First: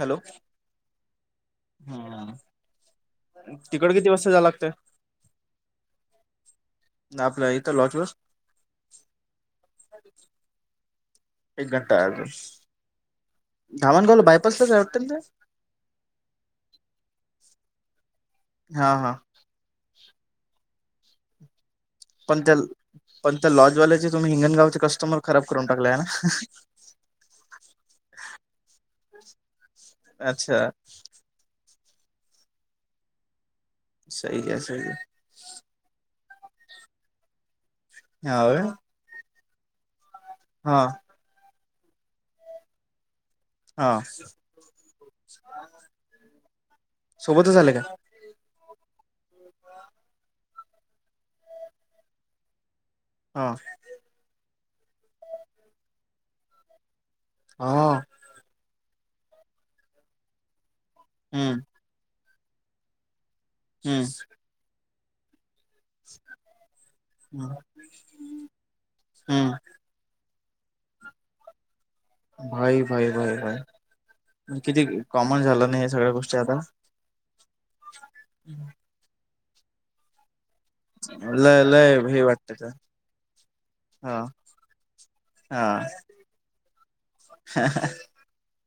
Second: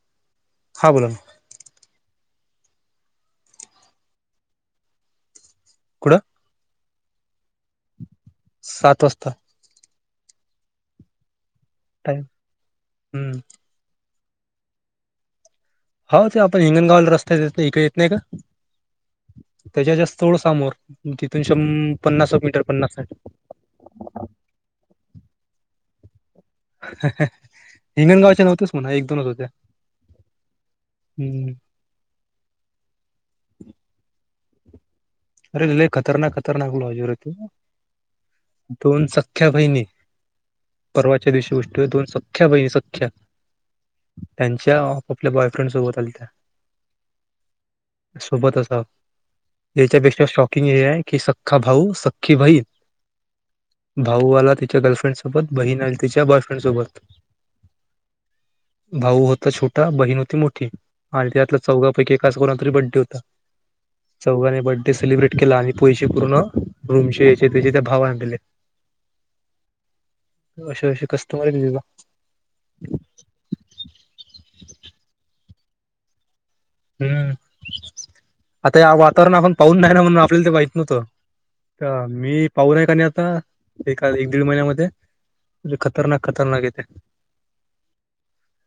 Hello हां बोला ना, हम तिकड किती वाजता जायला लागतं? कुड आपल्या इथं लॉज वर सात वाजता एक घंटा टाइम आज हम्म ावांगाव बायपाससच आहे वाटल ना हो ते आपण हिंगणगावला रस्त्या इकडे येत नाही का? हा हा त्याच्या जास्त थोडं समोर तिथून श पण त्या पण त्या लॉजवाल्याचे तुम्ही हिंगणगावचे कस्टमर खराब करून टाकले आहे ना, हिंगणगावच्या नव्हत्याच म्हणा एक दोनच होत्या. अच्छा हम्म स आहे स आहे अरे लइ खतरनाक खतरनाक [unintelligible] हाव. दोन सख्या बहिणी. हा परवाच्या दिवशी गोष्टी दोन सख्या बहिणी सख्या हा त्यांच्या आपापल्या बॉयफ्रेंड सोबत आल्या त्या सोबतच आले का सोबत अस याच्या पेक्षा शॉकिंग हे आहे की सखा भाऊ सखी बाई हा भाऊ आला तिच्या गर्लफ्रेंडसोबत बहीण आली तिच्या बॉयफ्रेंडसोबत हा भाऊ होता छोटा बहीण होती मोठी आणि हम्म त्यातला चौगा पैकी एकाच कोणाचा तरी बड्डे होता हम्म चौघाने बर्डे सेलिब्रेट केला आणि पैसे पूर्ण रूमचे याचे हम्म त्याचे त्या भावाने दिले. हम्म अशे अशे कस्टमर [unintelligible] भाई भाई भाई भाई किती कॉमन झालं नाही सगळ्या गोष्टी आता. हम्म आता या वातावरण आपण पाहून नाही ना म्हणून आपल्याला ती बाई. नोतो लय लय हे मी वाटतं का पावर आहे कनी आता एका हा एक दीड महिन्यामध्ये. हा खतरनाक खतरनाक येते.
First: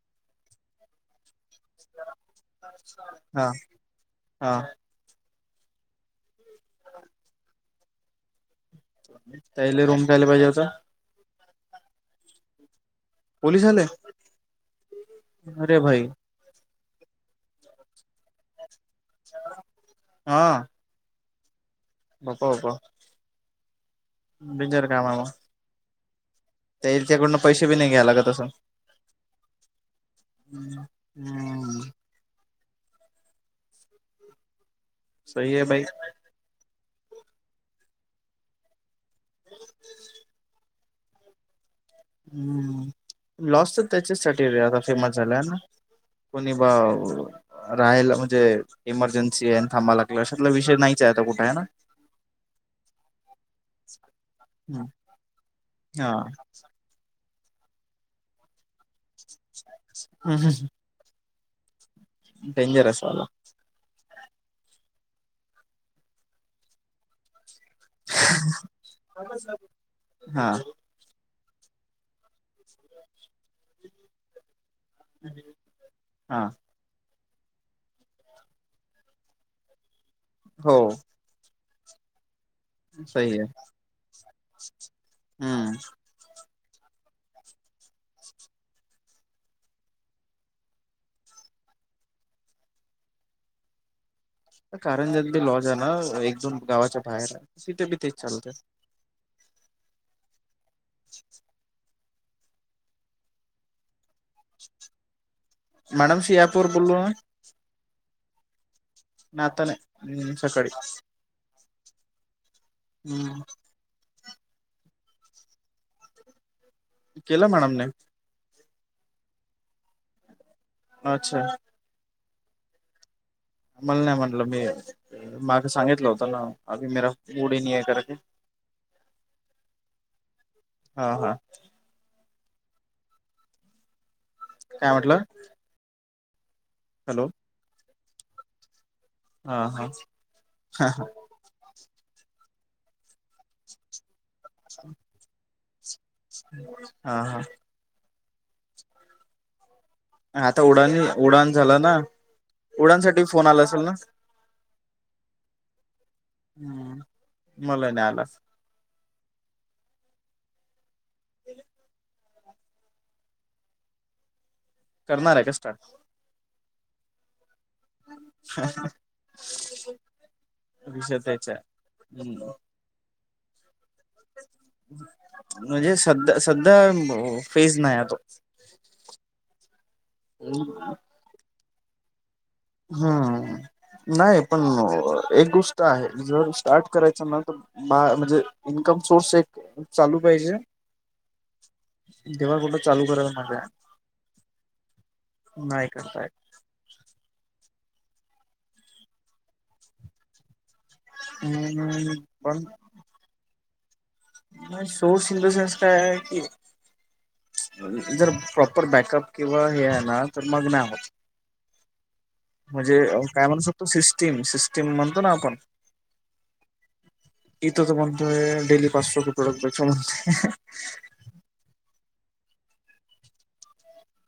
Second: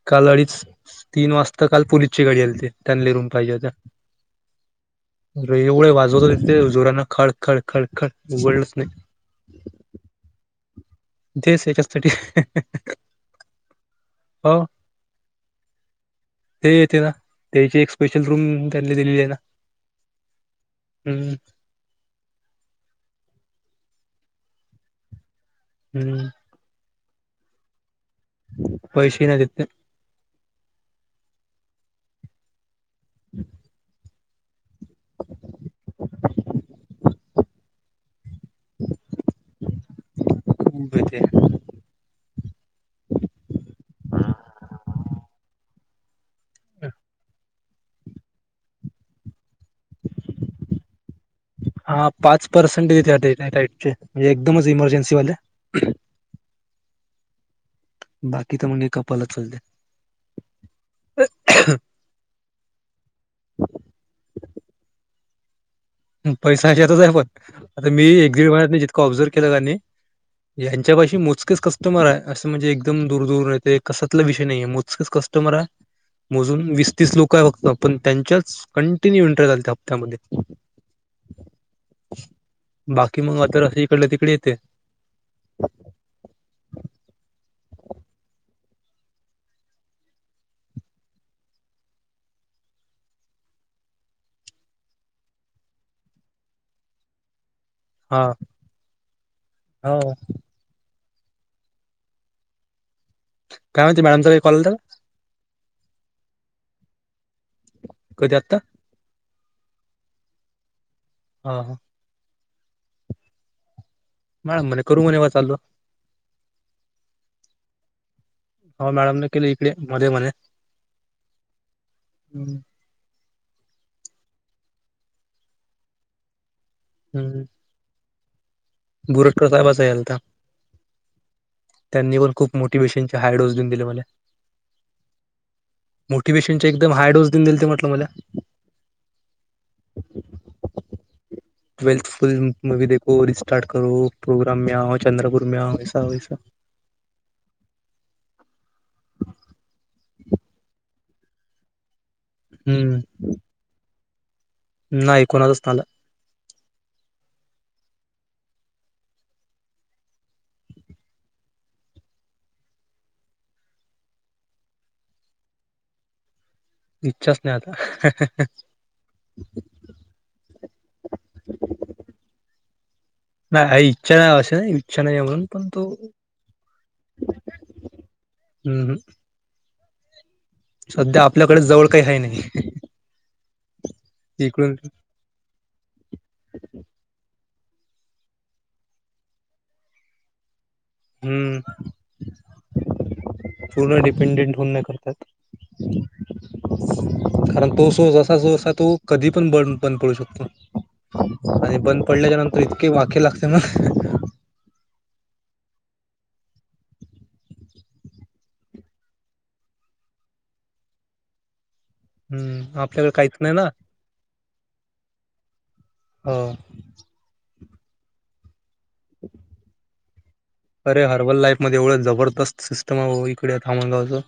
काल अडीच तीन वाजता काल पोलीस ची गाडी आलीती. त्यांले रूम हा पाहिजे होत्या. हा अरे एवढे वाजवतो तिथे जोरान खड खड खड खड उघडलंच नाही. त्याले रूम कायला पाहिजे होत्या. देस हेच्यासाठी. पोलीस आले. अरे भाई. ते येते ना त्याची एक स्पेशल रूम त्यांनी दिलेली आहे ना. हम्म [unintelligible] बिजर कामा हम्म. त्याच्याकडून पैसेेपण नाही घ्यायला लागत. असं पैसे नाही देत ते. हम्म हम्म. [inaudible] सही हे भाई. [inaudible] मु ब ते हम्म लॉसचं त्याच्यासाठी आता फेमस झालाय ना. कोणी बाव राहायला म्हणजे इमर्जन्सी आहे थांबा लागल अशतला विषय नाहीच आहे आता कुठे आहे ना. हा पाच पर्सेंटेज [unintelligible] म्हणजे एकदमच इमर्जन्सीवाले.. हा. बाकी तर म्हणजे कपलच चालते. हम्म हम. डेंजर असा बा. पैसा ह्यातच आहे पण आता मी एक दीड महिन्यातनं जितकं ऑब्झर्व केलं त्यांनी हा त्याच्या मोजकीच कस कस्टमर आहे असं म्हणजे एकदम दूर दूर आहे तेे कसातला विषय नाहीये मोजकच कस्टमर आहे. हा मोजून वीस तीस लोक आहे फक्त पण त्यांच्याच कंटिन्यू इंटऱ्या झालत्या हप्त्यामध्ये. हो. बाकी मग आता असं इकडलं तिकडे येते. हा कारणजती लॉज आहे ना एक दोन गावाच्या बाहेर आहे तिथेी हा हो काय होती मॅम कॉल तर- मॅडमशी अँपवर बोलू. कधी आत्ता? नाय आता नाय हम्म सकाळी. हा हा. हम्म मॅम म्हणे करू म्हव चालो- केलं मॅडमने- हो मॅडम न केले इकडे मध्ये मणे- अच्छा- हम्- मला नाही म्हटलं मी माग सांगितलं होत ना अी मरा गडी नाही आहे करा का- बुरट साहेब अस हलता- हा हा त्यांनी पण खूप मोटिवेशनचेच्या हा देऊन दिले मले. काय म्हटलं? मोटिवे्शन एकदम हाय हॅलो डोस देऊन दिलंते म्हटलं मला ह हा हा हा. वेल्थफुल मूवी देखो रिस्टार्ट करो प्रोग्रम मे आ चंद्रपूरे आ स वैस. हा हा आता उडानी उडान झालं ना. हम्म. को आला असेल ना. नाहीऐ कोणाच नाला. हम्म मला नाही आलाच. ह. करणार आहे का स्टार्ट? इच्छाच नाही आता हा ह. विष त्याच्या हम्. नाही ह. इच्छा असे नाही इच्छा नाही म्हणून पण तो म्हणजे सध्या सध्या फेज नाही आहे [unintelligible] तो हम् हम. [inaudible] सध्या आपल्याकडे जवळ काही आहे नाही. हम्म नाही पण इकडून एक गोष्ट आहे जर स्टार्ट करायचं ना तर बा म्हणजे इन्कम सोर्स एक चालू पाहिजे. हम्म जव्हा कुठं चालू करायला माझा- पूर्ण डिपेंडेंट होऊन नाही करतात नाही करताय. कारण तो सो जसा जोसा आहे तो कधी पण बंद पण पडू शकतो. आणि बंद पडल्याच्या नंतर पण इतके वाके लागते मग सोर्स इन द सेन्स काय आहे की? जर प्रॉपर बॅकअप किंवा हे आहे ना तर मग नाही- हम्म म्हणजे आपल्याकडे काहीच काय नाही म्हणू ना शकतो सिस्टीम सिस्टीम म्हणतो ना आपण- हो. [unintelligible] अरे हर्बल लाईफ मध्ये एवढं जबरदस्त सिस्टम आहे इकडे थामणगावचं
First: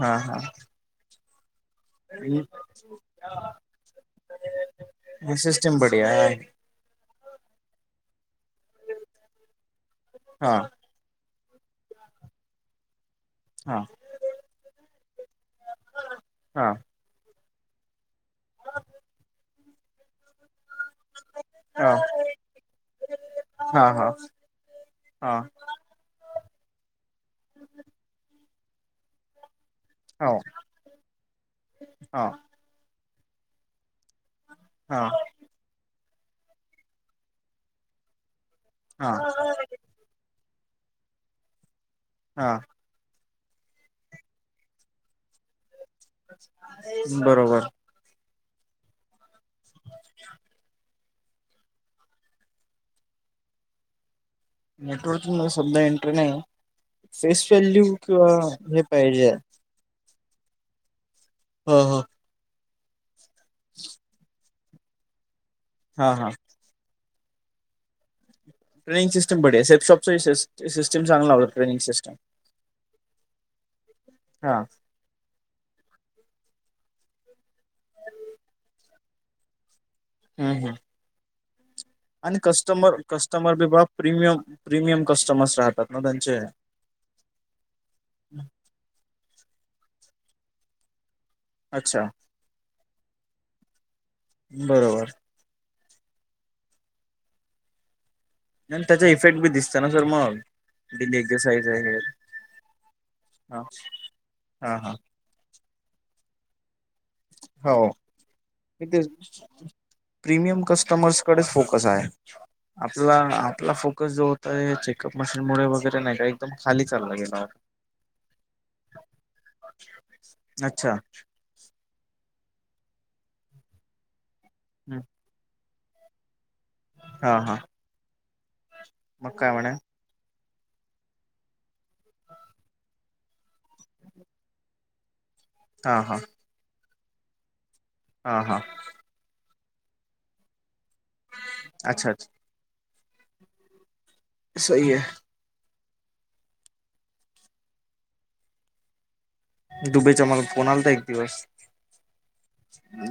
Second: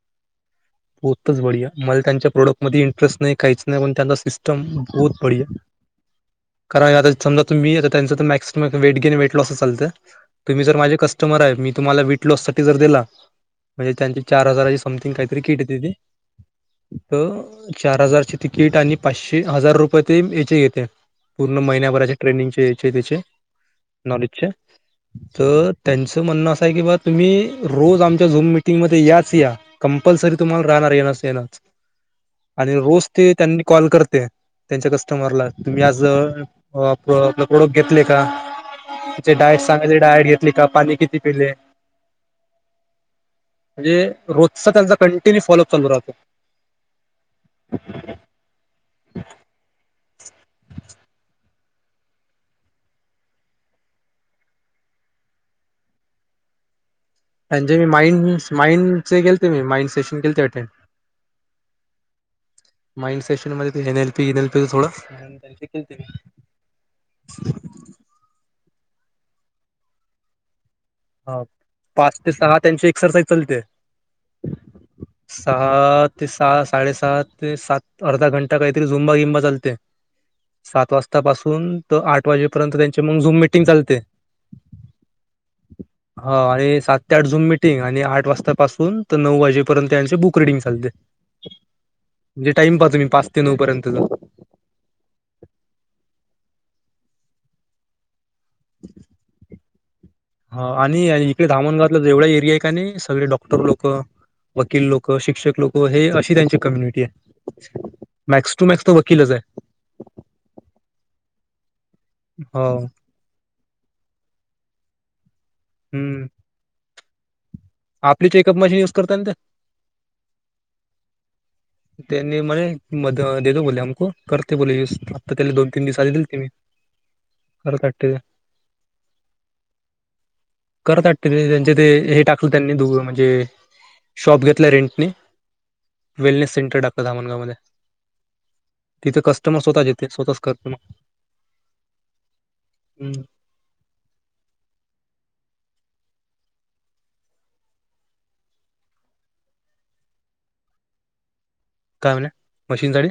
हा हा [inaudible] [unintelligible] कारण आता समजा तुम्ही आता त्यांचं maximum weight gain weight lost चा लतं हा तुम्ही जर माझे कस्टमर आहे मी तुम्हाला वेट लॉस साठी जर दिला हा म्हणजे त्यांची चार हजाराची समथिंग काहीतरी किट येत हां. तर चार हजारची तिकीट आणि पाचशे हजार रुपये ते याचे येते. पूर्ण हा महिन्याभराचे ट्रेनिंगचेहेचे त्याचे हा हा नॉलेजचे हा तर त्यांचं म्हणणं असं आहे की बा तुम्ही रोज आमच्या झूम मिटिंगमध्ये याच या कंपल्सरी हो तुम्हाला राहणार येनास येनच हा आणि रोज ते त्यांनी कॉल करते त्यांच्या हा कस्टमरला तुम्ही आज आप प्रोडक् घेतले का हा तचे डायट सांगाय डायट घेतली का पाणी किती पिले हा म्हणजे रोजचा त्यांचा कंटिन्यू फॉलोप चालू राहतो बरोबर [unintelligible] [unintelligible] नेटवर्क सधा एंटर नाही फेस त्यांचे व्हॅल्यू मी किंवा माइंड हे माइंडचे पाहिजे गेलते माइंड सेन के अटेड हो हो हा हा [inaudible] [unintelligible] ट्रेिंग सिटम बि सेप शॉपचा विशस सिटीम हा पाच ते सहा त्यांची एक्सरसाइज चालते हा. सहा ते सहा साडेसात ते सात अर्धा घंटा काहीतरी झुंबा गिंबा चालते हम्म हम्म. सात वाजतापासून तर आठ वाजेपर्यंत त्यांचे मग झूम मिटिंग चालते हम्म. प्रिमियम कस्टमर्स राहतात ना हो त्यांचे. आणि सात त्या अ झून मिटिंग आणि आठ वाजतापासून तर नऊ वाजेपर्यंत यांचे बुक रिडिंग चालते अच्छा म्हणजे टाईम पाहा तुम्ही पाच ते नऊ पर्यंतचा बरोबर आणि त्याचा इफेक्ट बी दिसत ना सर मग ह आणि डेली इकडे एक्सरसाइज आहे. धामणगावातला हे. जेवढा एरिया आहे का नाही सगळे हा डॉक्टर लोक हा वकील हा. लोक शिक्षक लोक हे अशी त्यांची कम्युनिटी हो आहे मॅक्स टू मॅक्स तो ते वकीलच आहे प्रीमियम कस्टमर्सकडेच फोकस आहे हो. आपला आपला फोकस जो होता चेकअप मशीन मु वगैरे नाही का हम्म. एकदम खाली चालला गेला होता आपली चेकअप मशीन युज करतय ते अच्छा त्यांनी मला म देतो बोले आमक करते बोलले य हम्म. आत्ता त्याले दोन तीन दिवस आले दिल ते मी हा हा [unintelligible] मग काय म्हणे करत त्यांचे ते हे टाकलं त्यांनी द म्हणजे शॉप घेतला रेंटने हा हा. वेलनेस सेंटर टाकलं धामणगाव मध्ये हा हा तिथे कस्टमर स्वतःचिथे स्वतच क अच्छा अच्छ हम्म सही हे. डुबे चा मला फोन आलता एक दिवस काय म्हणे मशीन साठी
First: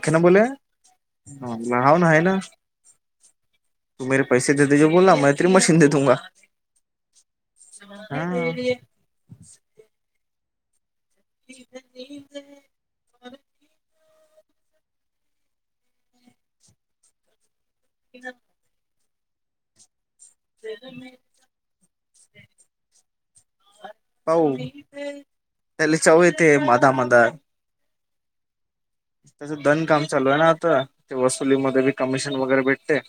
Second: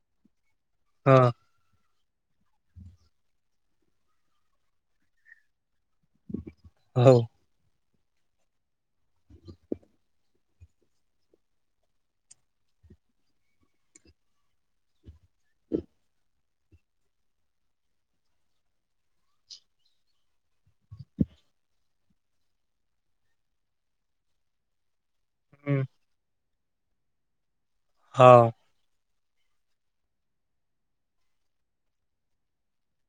[inaudible] हा [inaudible] तू मे पैसे देेत जो बोला ना म इतरी मशीन दे दूगा हॅलो हं हं [inaudible] [unintelligible] [unintelligible] हावं. त्याले चव येते मदा मदा हो. त्याचं दन काम चालू आहे ना आता ते वसुलीमध्ये बी कमिशन वगैरे भेटते.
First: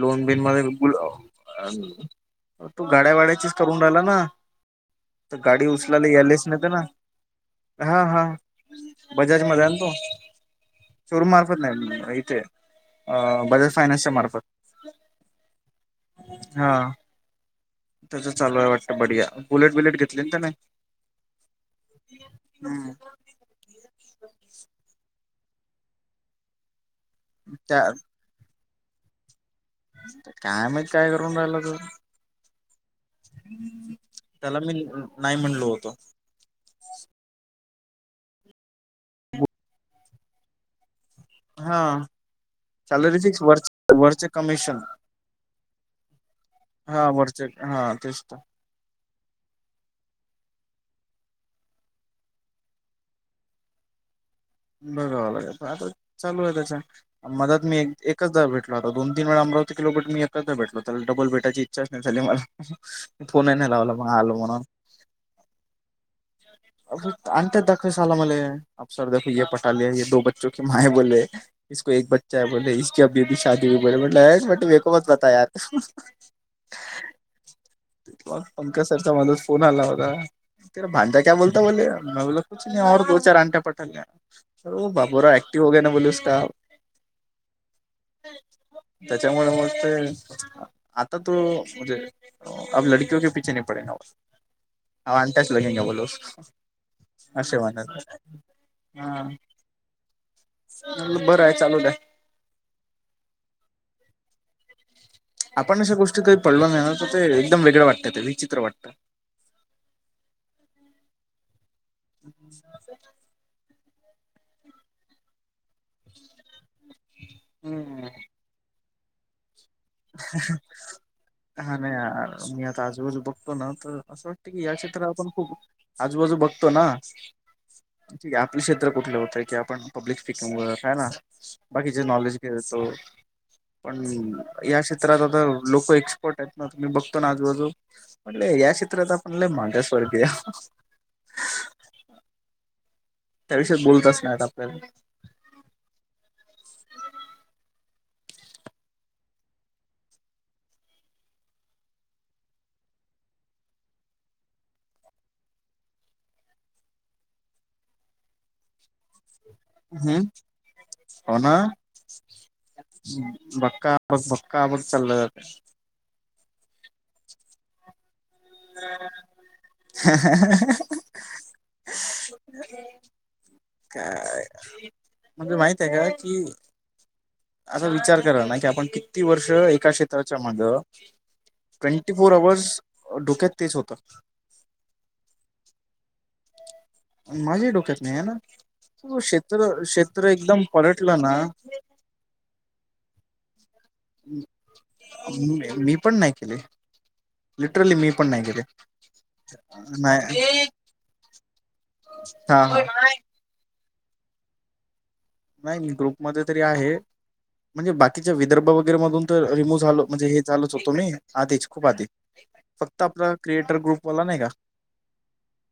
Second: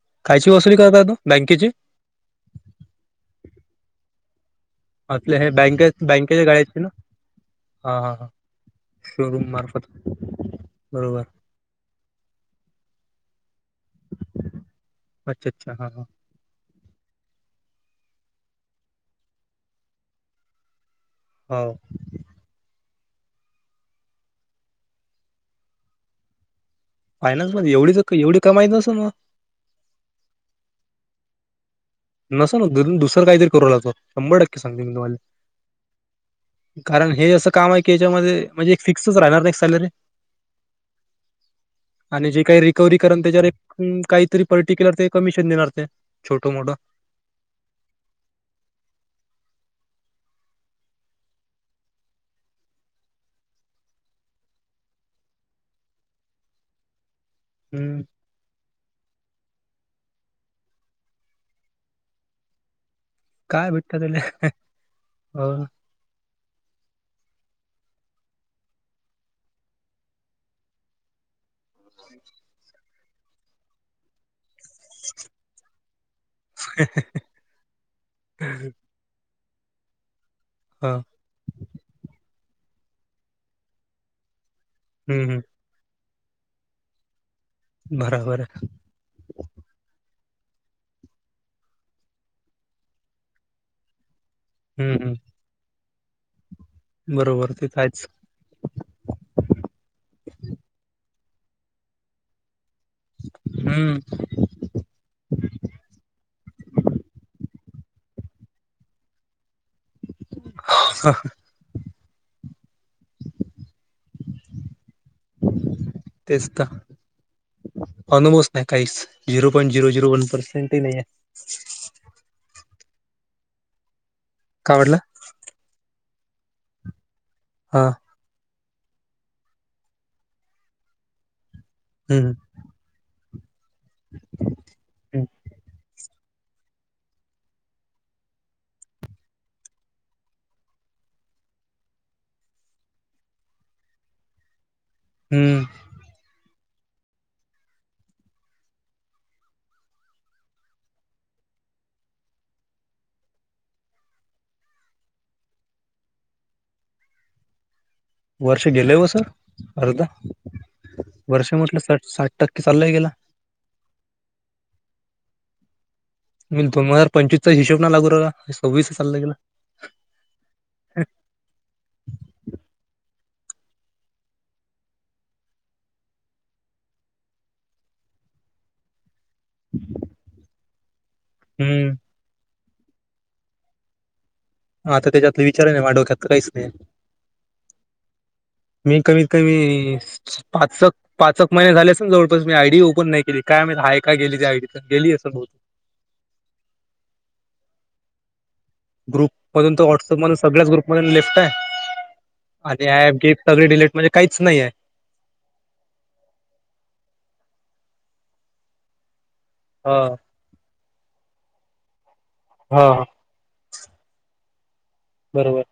लोन बिन कायची मध्ये वसुली करता तू बँकेची [unintelligible] तो गाड्या वाड्याचीच करून राहिला ना त आपल्या हे गाडी बँके उचलाला यायलेच बँकेच्या ना त्याना गाड्याची हा हा बजाज शोरूम मध्ये आहे ना मार्फत तो बरोबर शोरमा [unintelligible] इथे बजाज फायनान्सच्या मार्फत अच्छ अच्छा हा हा हा त्याचं चालू आहे वाटतं बढीया बुलेट बिलट घेतली ना त्यानी. हो. हम्म फानान्समध्ये त्या एवढी ज एवढी कमाई नसण होत. काय माहित काय करुन रायला तो. नसण होत दुसरं कायतरी करू ला तो शंभर त्याला टक्के सांगते मी तुम्हाले नाही म्हणलो होतो. कारण हे असं काम आहे की याच्यामध्ये म्हणजे एक फिक्सच राहणार ना एक सॅलरी [unintelligible] आणि जे काही रिकव्हरी सॅलरी करण फिक्स त्याच्यावर एक वर हूं काय वरचे तरी कमिशन पर्टिक्युलर ते कमिशन देणार ते छोट मोठ चल हा तेच त बघावं लागेल पण आता चालू आहे त्याच्या आणि मधात मी एक हम्म, एकचदा भेटला होता दोन तीन वेळा अमरातीकीलोट मी एकचदा भेटला होता त्याला डबल भेटायची इच्छा चं नाय झाली मला. फोन ही नाय काय लावला भेटतं मग आलो त्याला म्हणून हो. होत अंते दखस आला मले अफसर देखो ये पटाले ये दो बच्चो की माँ ये बोले इसको एक बच्चा हे बोले इसकी अभी अभी शादीे होगाई म्हटले हेट ये कोण होत तयार पंकज सर चा मध्येच फोन आला होता तेरा हो. भांडा क्या बोलता बोले में बोला कुछ नहीं और दो चार अन्ट्या पटा लिया वो हं, बाबुराय हं. हो गया ना बोले उसका. बरोबर आहे. त्याच्यामुळे मग ते आता तो म्हणजे अ अब लडकियोके पिछे नही पडेे ना वो. हं, हं. हा अँट्याच लगेंगा बोलो बरोबर असे ते तर आहेच. म्हणतात. हा बरं हाय चालू दया. हम्म. आपण अशा गोष्टी काही पडलो नाही ना तर ते एकदम वेगळ वाटतात ते विचित्र वाटतं. ओ हं. [inaudible] तेच तर हम्म अनुभवच नाही काहीच. हीरो पण झिरो झिरो वन पर्सेंटही नाहीये. हा ना यार मी आता आजूबाजू बघतो ना तर असं वाटते की या काय म्हटला? क्षेत्रा आपण खूप आजूबाजू बघतो ना हा ठीक आहे. आपले क्षेत्र कुठलं होतय की आपण पब्लिक स्पिकि मुळं हे न. बाकीचे हं, नॉलेज घेतो पण या क्षेत्रात हं. आता लोक फोट ना बघतो ना आजूबाजू म्हटले या क्षेत्रात आपण लय मागासवर्गीय अहं. त्याविषयी बोलतच नाहीत आपल्याला. हम्म. वर्ष गेलंय व सर अर्ध हम्म हो वर्ष ना म्हटलं साठ साठ टक्के चालल्याही गेल. बक्का ब बक्का बक चालय आप मी दोन हजार पंचवीसचा हिशोब ना लागू राहिला. चालला गेला. [inaudible] अहं अहं. काय म्हणजे माहित आहे का की असा विचार करा ना की आपण किती वर्ष एका क्षेत्राच्या माग हं. ती [unintelligible] डोक्यात तेच होत. हा तर त्याच्यातले विचार आहे नाही मा डोक्यात तर काहीच नाहीय. माझ्या डोक्यात नाही आहे ना. मी तो कमीत क्षेत्र कमी क्षेत्र एकदम पाच पलटलं ना पाचक महिने झाले जवळपास मी आयडी ओपन नाही केली काय माहि मी पण नाही केले लिटरली मी पण नाही केले. ग्रुप मधून तर व्हॉट्सअप मधून नाही सगळ्याच ग्रुप मधून लेफ्ट आहे हा हा. आणि ऍप गिप सगळी डिलीट म्हणजे काहीच नाही आहे. नाही ग्रुपमध्ये तरी आहे, म्हणजे बाकीच्या विदर्भ वगैरे मधून तर रिमू हा झालो म्हणजे हे चालूच होतो मी आधीच खूप आधी फक्त हा आपला क्रिएटर ग्रुपवाला नाही का? बरोबर.